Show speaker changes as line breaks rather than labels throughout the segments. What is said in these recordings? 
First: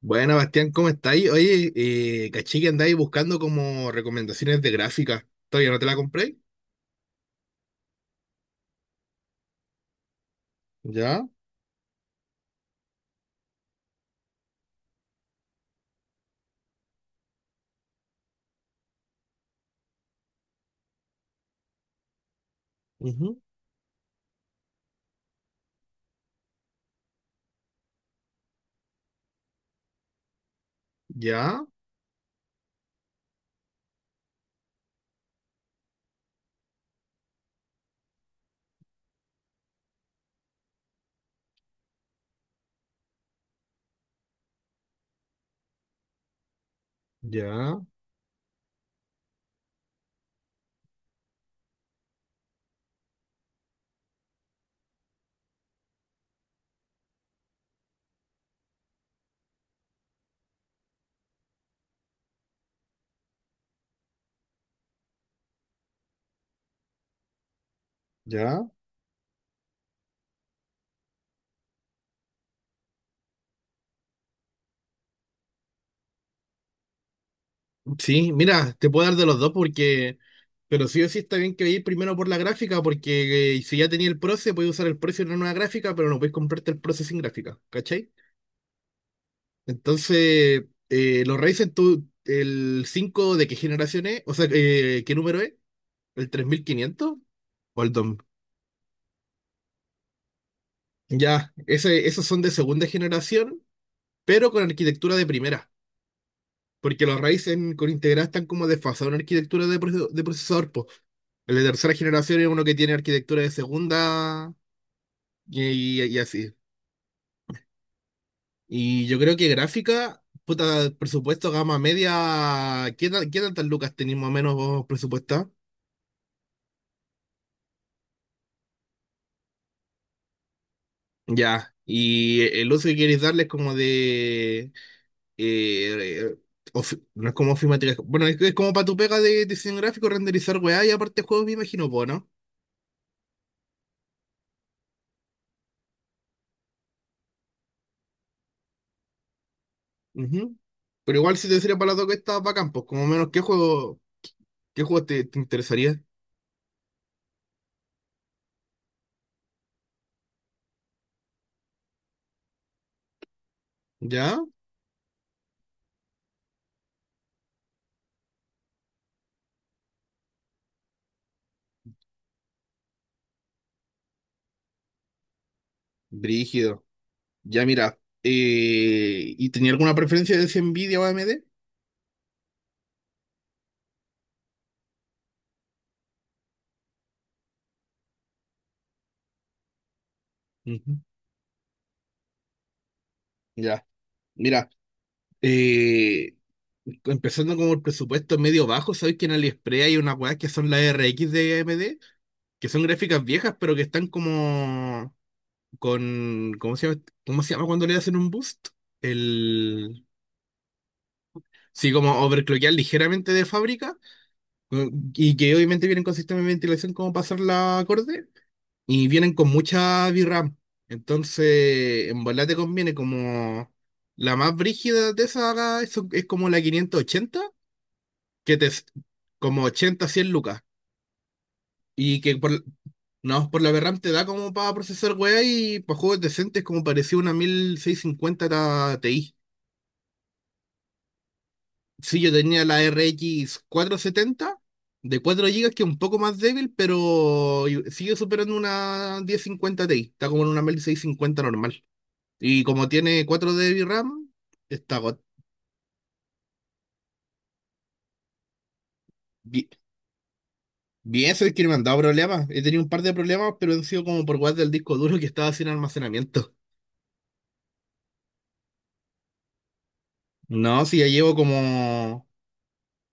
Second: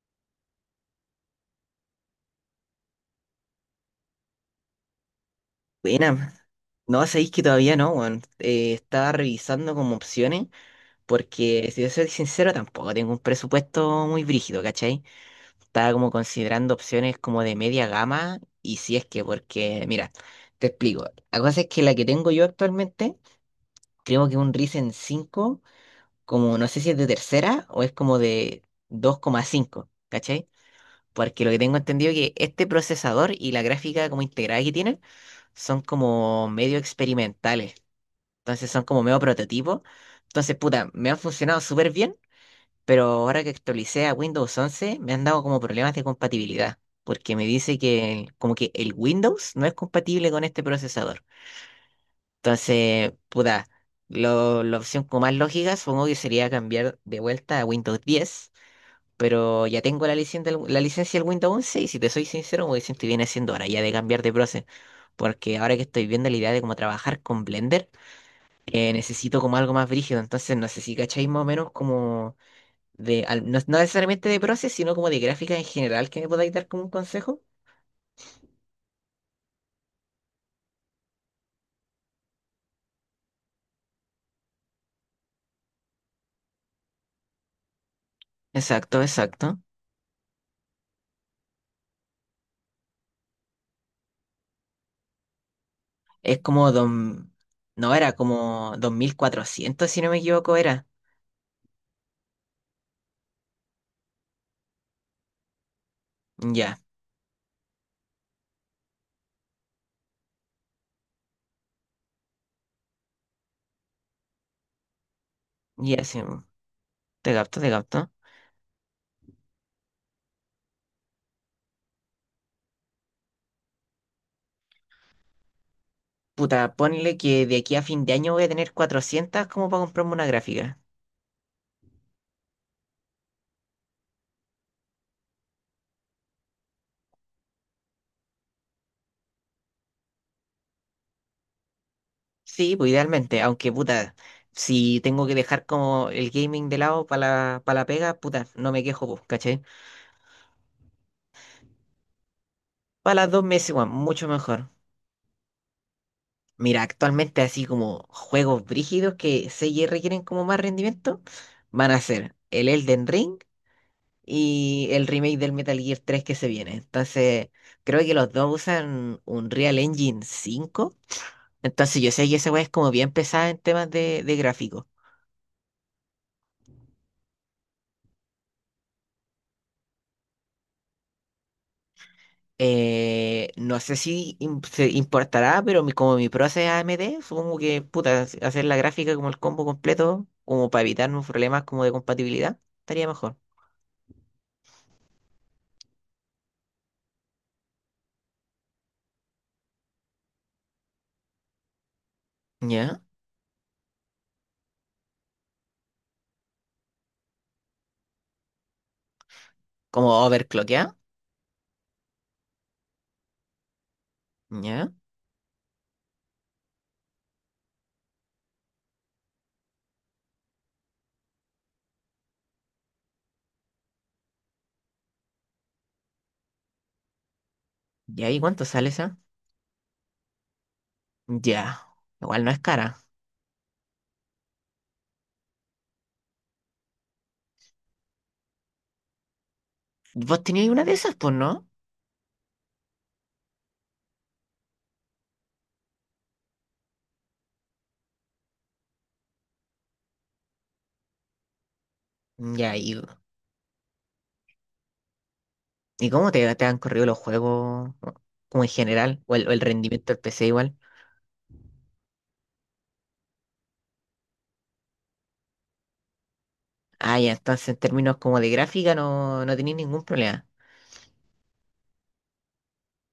Bueno, Bastián, ¿cómo estáis? Oye, caché que andáis buscando como recomendaciones de gráfica. ¿Todavía no te la
Buena.
compré?
No, sabéis que todavía no, weón. Estaba revisando como opciones,
¿Ya?
porque si yo soy sincero, tampoco tengo un presupuesto muy brígido, ¿cachai? Estaba como considerando opciones como de media gama, y si es que, porque, mira, te explico. La cosa es que la que tengo yo actualmente,
Ujú.
creo que un Ryzen cinco como no sé si es de tercera o es como de dos coma cinco, ¿cachai? Porque lo que
¿Ya?
tengo entendido es que este procesador y la gráfica como integrada que tienen son como medio experimentales. Entonces son como medio prototipos. Entonces, puta, me han funcionado súper bien, pero ahora que actualicé a Windows once, me han dado como problemas de compatibilidad, porque me dice
¿Ya?
que como que el Windows no es compatible con este procesador. Entonces, puta, la opción como más lógica supongo que sería cambiar de vuelta a Windows diez, pero ya tengo la licencia del Windows once y si te soy sincero, me siento bien haciendo ahora ya de cambiar de proceso, porque ahora que estoy viendo la idea de cómo trabajar con Blender,
¿Ya?
necesito como algo más brígido. Entonces, no sé si cacháis más o menos como de, no, no necesariamente de proces, sino como de gráfica en general que me podáis dar como un consejo.
Sí, mira, te puedo dar de los dos. Porque... Pero sí o sí está bien que vayáis primero por la gráfica porque si ya tenía el Proce, podéis usar el Proce en una nueva gráfica, pero no podéis comprarte el Proce sin gráfica, ¿cachai?
Exacto, exacto.
Entonces, los Ryzen, tú, el 5 de qué generación es, o sea, ¿qué número es? ¿El
Es
tres mil
como
quinientos
don,
o el
no era
2?
como 2400 si no me equivoco, era.
Ya, esos son de segunda generación, pero con arquitectura de primera,
Ya,
porque los Ryzen con Integra están como desfasados en arquitectura de procesador, po. El de tercera generación es uno que tiene arquitectura de segunda y, y-
ya,
y
sí.
así.
Te capto, te capto.
Y yo creo que gráfica, puta, presupuesto gama media, ¿qué tantas lucas tenéis más o menos vos presupuestado?
Puta, ponle que de aquí a fin de año voy a tener 400 como para comprarme una gráfica.
Ya, y el uso que queréis darles como de eh, eh, no es como afirmativa. Bueno, es como para tu pega de diseño gráfico, renderizar weá y aparte juegos, me imagino, po, ¿no?
Sí, pues idealmente, aunque puta, si tengo que dejar como el gaming de lado para para la pega, puta, no me quejo, pues, ¿cachai?
Ujú. Pero igual si te sirve para las dos, que estás bacán, pues como
Para
menos,
las
¿qué
dos meses, weón,
juego,
mucho mejor.
qué juego te interesaría?
Mira, actualmente así como juegos brígidos que se requieren como más rendimiento, van a ser el Elden Ring
¿Ya?
y el remake del Metal Gear 3 que se viene. Entonces, creo que los dos usan un Real Engine 5. Entonces, yo sé que esa weá es como bien pesada en temas de gráfico.
Brígido. Ya, mira. ¿Y tenía alguna preferencia de si Nvidia o AMD?
No sé si se importará, pero como mi proceso es AMD, supongo que puta, hacer la gráfica como el combo completo, como para
Ujú.
evitarnos problemas como de compatibilidad, estaría mejor.
Ya. Mira, eh, empezando como el presupuesto medio bajo, ¿sabes que en AliExpress hay unas weas que son las RX de AMD? Que son
¿Ya?
gráficas viejas, pero que están como con, ¿cómo se llama? ¿Cómo se llama cuando le hacen un boost? El,
Como overclockear.
sí, como overclockear ligeramente de fábrica,
¿Ya?
y que obviamente vienen con sistema de ventilación como pasar la acorde y vienen con mucha VRAM. Entonces, en volar te conviene como la más brígida de esa, es como la 580,
Ya, ¿y
que
cuánto
te es
sale esa?
como 80 100 lucas
Ya.
y que
Igual no es
por,
cara.
no, por la VRAM te da como para procesar weá y para juegos decentes, como parecía una 1650 Ti.
¿Vos teníais una de esas? Pues no.
Sí, yo tenía la RX setenta de 4 gigas, que es un poco más débil, pero sigue superando una 1050 Ti. Está como en una 1650 normal. Y
Ya,
como tiene 4 gigas de RAM, está
y cómo te, te han corrido los juegos? Como en general, o el
bi-
rendimiento del PC igual.
bien. Eso es que no me han dado problemas. He tenido un par de problemas, pero han sido como por guardar del disco duro, que estaba sin almacenamiento.
Ah, ya, entonces en términos como de gráfica no, no tenéis ningún problema.
No, sí, ya llevo como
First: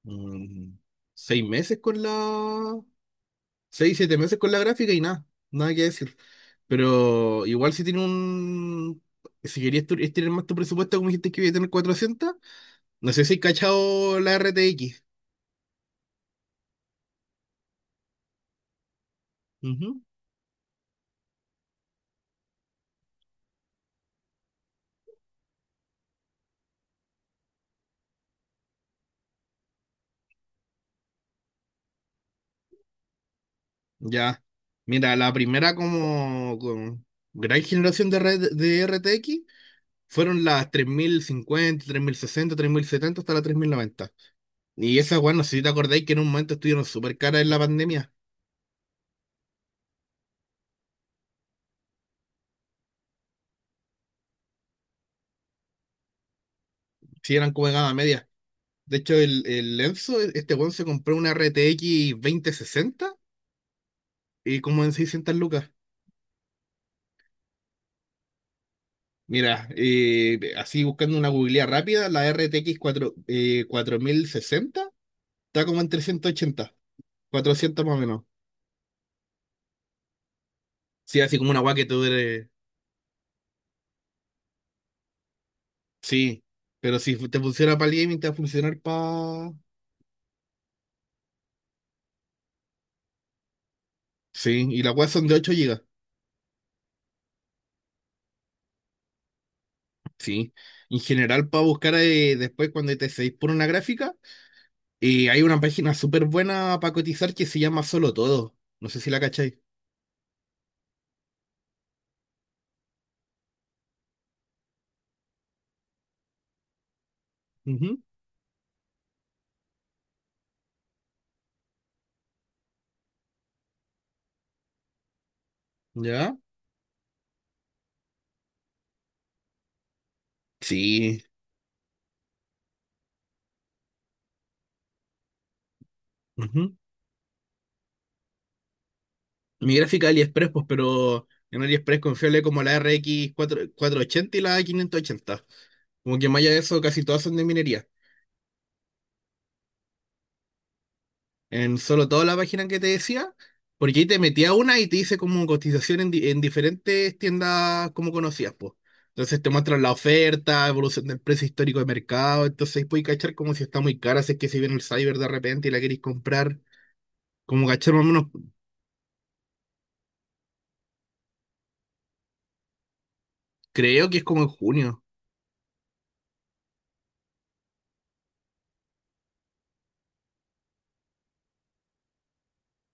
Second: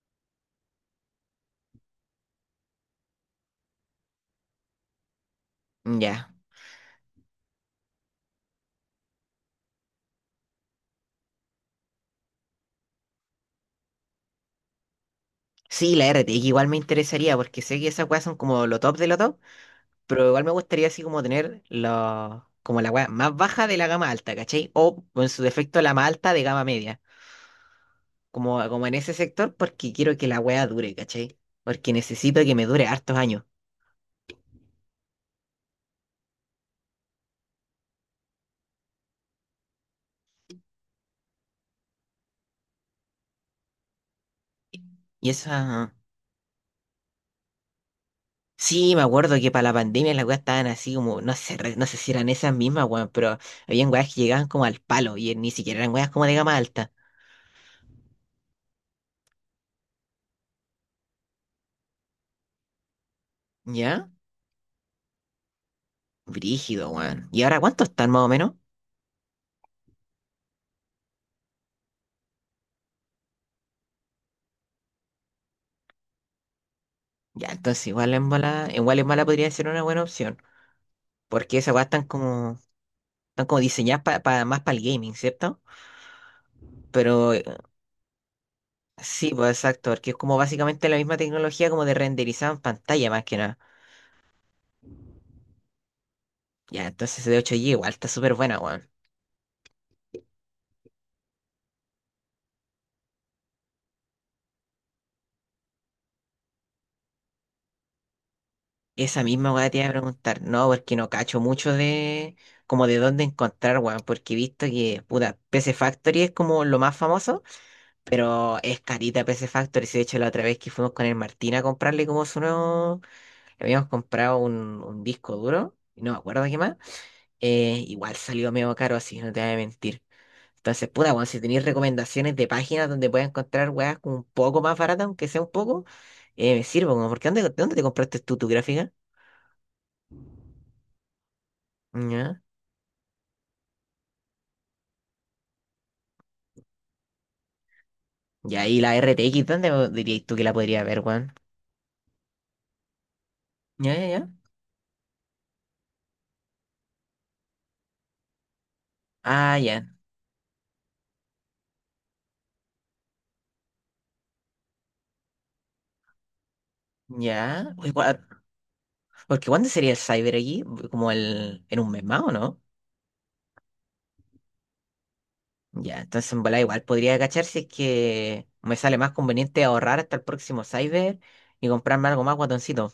mm, 6 meses con la, seis, 7 meses con la gráfica y nada, nada que decir.
Ya.
Pero igual, si querías estirar más tu presupuesto, como dijiste que iba a tener 400, no sé si has cachado la RTX.
Sí, la RTX igual me interesaría porque sé que esas weas son como lo top de lo top,
Ujú.
pero igual me gustaría así como tener lo, como la wea más baja de la gama alta, ¿cachai? O en su defecto la más alta de gama media, como, como en ese sector porque quiero que la wea dure, ¿cachai? Porque necesito que me dure hartos años.
Ya. Mira, la primera como, gran generación de RTX fueron las tres mil cincuenta, 3060, 3070, hasta la 3090. Y esas,
Y
bueno, si te
esa...
acordáis que en un momento estuvieron súper caras en la pandemia.
Sí, me acuerdo que para la pandemia las weas estaban así como, no sé, no sé si eran esas mismas weas, pero habían weas que llegaban como al palo y ni siquiera eran weas como de gama alta.
Si eran como de gama media. De hecho, el Enzo, este weón se compró una RTX sesenta
¿Ya?
y como en 600 lucas.
Brígido, weón. ¿Y ahora cuánto están más o menos?
Mira, así buscando una googlea rápida, la RTX 4060 está como en 380,
Ya,
400
entonces
más o menos.
igual en bala podría ser una buena opción,
Sí, así como
porque
una weá
esas
que
weas
te dure.
están como diseñadas más para el gaming, ¿cierto?
Sí, pero si
Pero
te funciona para el gaming, te va a funcionar
sí, pues
para.
exacto, porque es como básicamente la misma tecnología como de renderizado en pantalla más que nada.
Sí, y las weas son de 8 gigas.
Ya, entonces de 8 G igual está súper buena, weón.
Sí, en general, para buscar después cuando te seguís por una gráfica. Y hay una página súper buena para cotizar que se llama Solo Todo. No sé si la
Esa misma
cacháis.
wea te iba a preguntar, no, porque no cacho mucho de como de dónde encontrar, weón, porque he visto que, puta, PC Factory es como lo más famoso,
Ujú.
pero es carita PC Factory, si de hecho la otra vez que fuimos con el Martín a comprarle como su nuevo. Habíamos comprado un disco duro, y no me
¿Ya?
acuerdo qué más. Igual salió medio caro así, no te voy a mentir. Entonces, puta,
Sí.
bueno, si tenéis recomendaciones de páginas donde puedas encontrar weas como un poco más baratas, aunque sea un poco, me
Ujú.
sirvo, como, porque ¿dónde, dónde te compraste tú tu gráfica?
Mi gráfica, de AliExpress, pues, pero en AliExpress confiable
Ya.
como la R X cuatro ochenta y la 580. Como que más allá de eso, casi todas son de minería.
Ya, ¿y ahí la RTX, dónde dirías tú que la podría ver, Juan?
En solo toda la página que te decía,
Ya,
porque ahí
ya,
te
ya.
metía una y te dice como cotización en diferentes tiendas como conocías, pues. Entonces te
Ah,
muestran
ya,
la oferta, evolución del precio histórico de mercado, entonces ahí puedes cachar como si está muy cara, si es que si viene el cyber de repente y la queréis comprar, como
ya. Uy,
cachar más o
gua-.
menos.
Porque ¿cuándo sería el Cyber aquí? Como el, ¿en un mes más, o no?
Creo que es como en junio.
Ya, entonces en volada igual podría cachar si es que me sale más conveniente ahorrar hasta el próximo Cyber y comprarme algo más guatoncito.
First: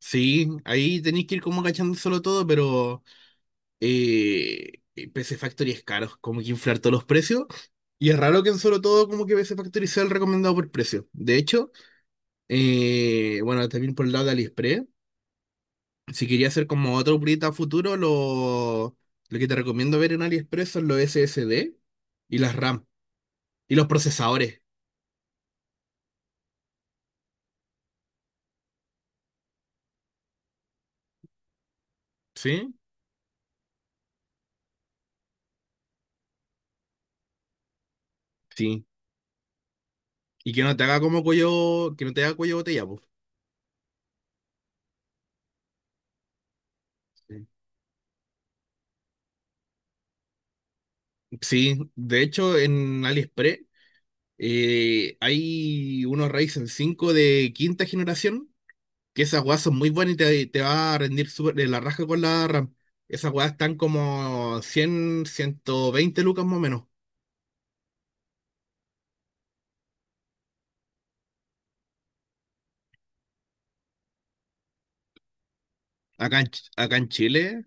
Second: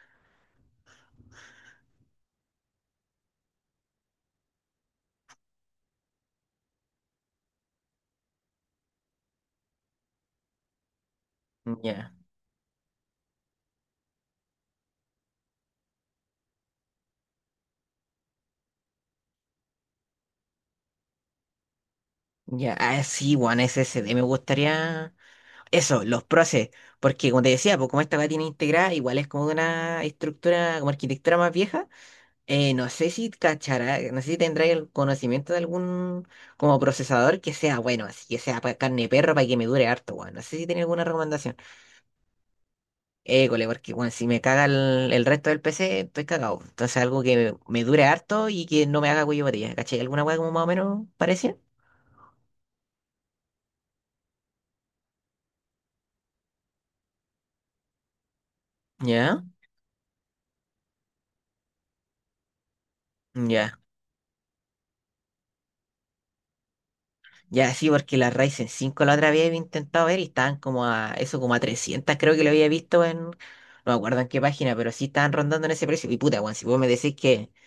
Sí, ahí tenéis que ir como cachando solo todo, pero eh, PC Factory es caro, como que inflar todos los precios. Y es raro que en solo todo como que PC Factory sea el recomendado por precio. De hecho,
Ya,
Bueno, también por el lado de AliExpress. Si quería hacer como otro proyecto a futuro, lo que te recomiendo ver en AliExpress son los SSD y las
ya,
RAM
ah, sí, One
y los
SSD me
procesadores.
gustaría. Eso, los proces, porque como te decía, pues como esta va tiene integrada, igual es como de una estructura, como arquitectura más vieja.
¿Sí?
No sé si cachará, no sé si tendrá el conocimiento de algún como procesador que sea bueno, así que sea para
Sí.
carne de perro para que me dure harto, weón. No
Y
sé
que
si
no
tiene
te haga
alguna
como
recomendación.
cuello, que no te haga cuello de botella, pues.
École, porque bueno, si me caga el resto del PC, estoy cagado. Entonces algo
Sí.
que me dure harto y que no me haga cuello de botella. ¿Cachai? ¿Alguna weá como más o menos parecía?
Sí, de hecho en AliExpress hay unos Ryzen 5 de quinta generación, que esas
Ya,
weas son muy buenas y te va a rendir súper de la raja con la RAM. Esas weas están
ya,
como cien, ciento veinte lucas más o menos.
ya, sí, porque la Ryzen cinco la otra vez había intentado ver y estaban como a eso, como a 300, creo que lo había visto en, no me acuerdo en qué página, pero sí estaban rondando en ese precio. Y
Acá
puta,
en,
weón, si
Ch-
vos me
acá en
decís que
Chile,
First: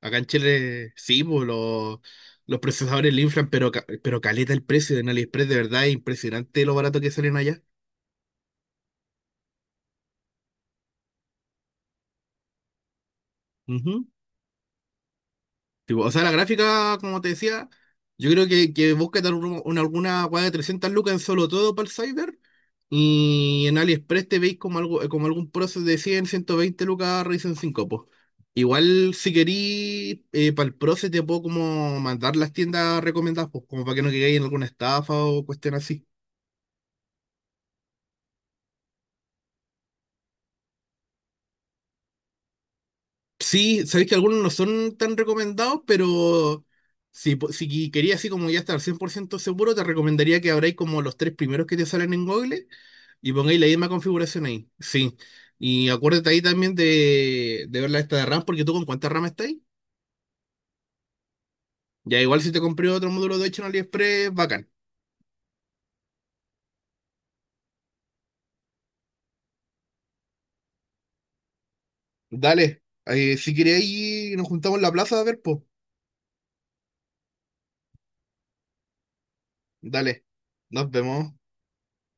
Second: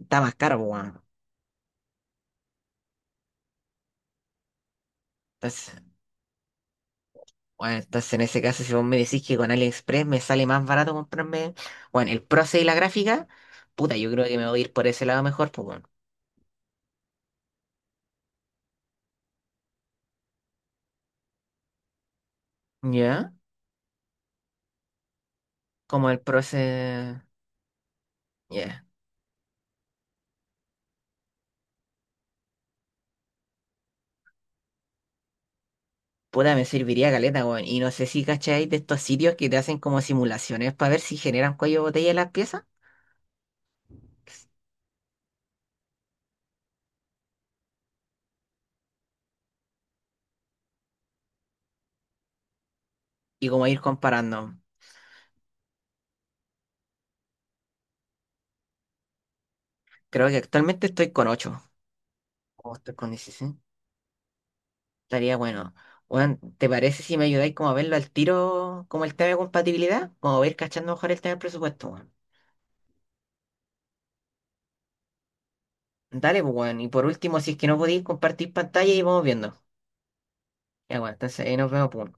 Acá en
más caro, pues,
Chile sí, pues, los procesadores le inflan, pero caleta el precio en AliExpress, de verdad
weón.
es impresionante lo barato que salen allá.
Bueno, entonces en ese caso, si vos me decís que con AliExpress me sale más barato comprarme, bueno, el proceso y la gráfica, puta,
Ujú.
yo creo que me voy a ir por ese lado mejor, pues bueno.
Tipo, o sea, la gráfica, como te decía, yo creo que busca dar alguna weá de 300 lucas en solo todo para el Cyber.
¿Ya?
Y en AliExpress te veis como algo, como algún proceso de
Como el
cien, ciento veinte
proceso...
lucas Ryzen cinco, pues.
Ya.
Igual, si querís, para el proceso te puedo como mandar las tiendas recomendadas, pues, como para que no quedéis en alguna estafa o cuestión así.
Puta, me serviría caleta, weón. Y no sé si cacháis de estos sitios que te hacen como simulaciones para ver si generan cuello de botella las piezas
Sí, sabéis que algunos no son tan recomendados, pero si quería así como ya estar 100% seguro, te recomendaría que abráis como los tres primeros que te salen en Google y
y
pongáis la
como ir
misma configuración
comparando.
ahí. Sí. Y acuérdate ahí también de ver la esta de RAM, porque tú con cuánta RAM estás.
Creo que actualmente estoy con ocho.
Ya igual si te
O
compré
estoy
otro
con
módulo de
dieciséis.
8 en AliExpress, bacán.
Estaría bueno. Weón, ¿te parece si me ayudáis como a verlo al tiro, como el tema de compatibilidad? Como a ir cachando mejor el tema del presupuesto, weón.
Dale. Si queréis, nos juntamos en la plaza a ver, pues.
Dale, pues, weón. Y por último, si es que no podéis compartir pantalla y vamos viendo.
Dale. Nos
Ya, weón,
vemos.
entonces ahí nos vemos, pues.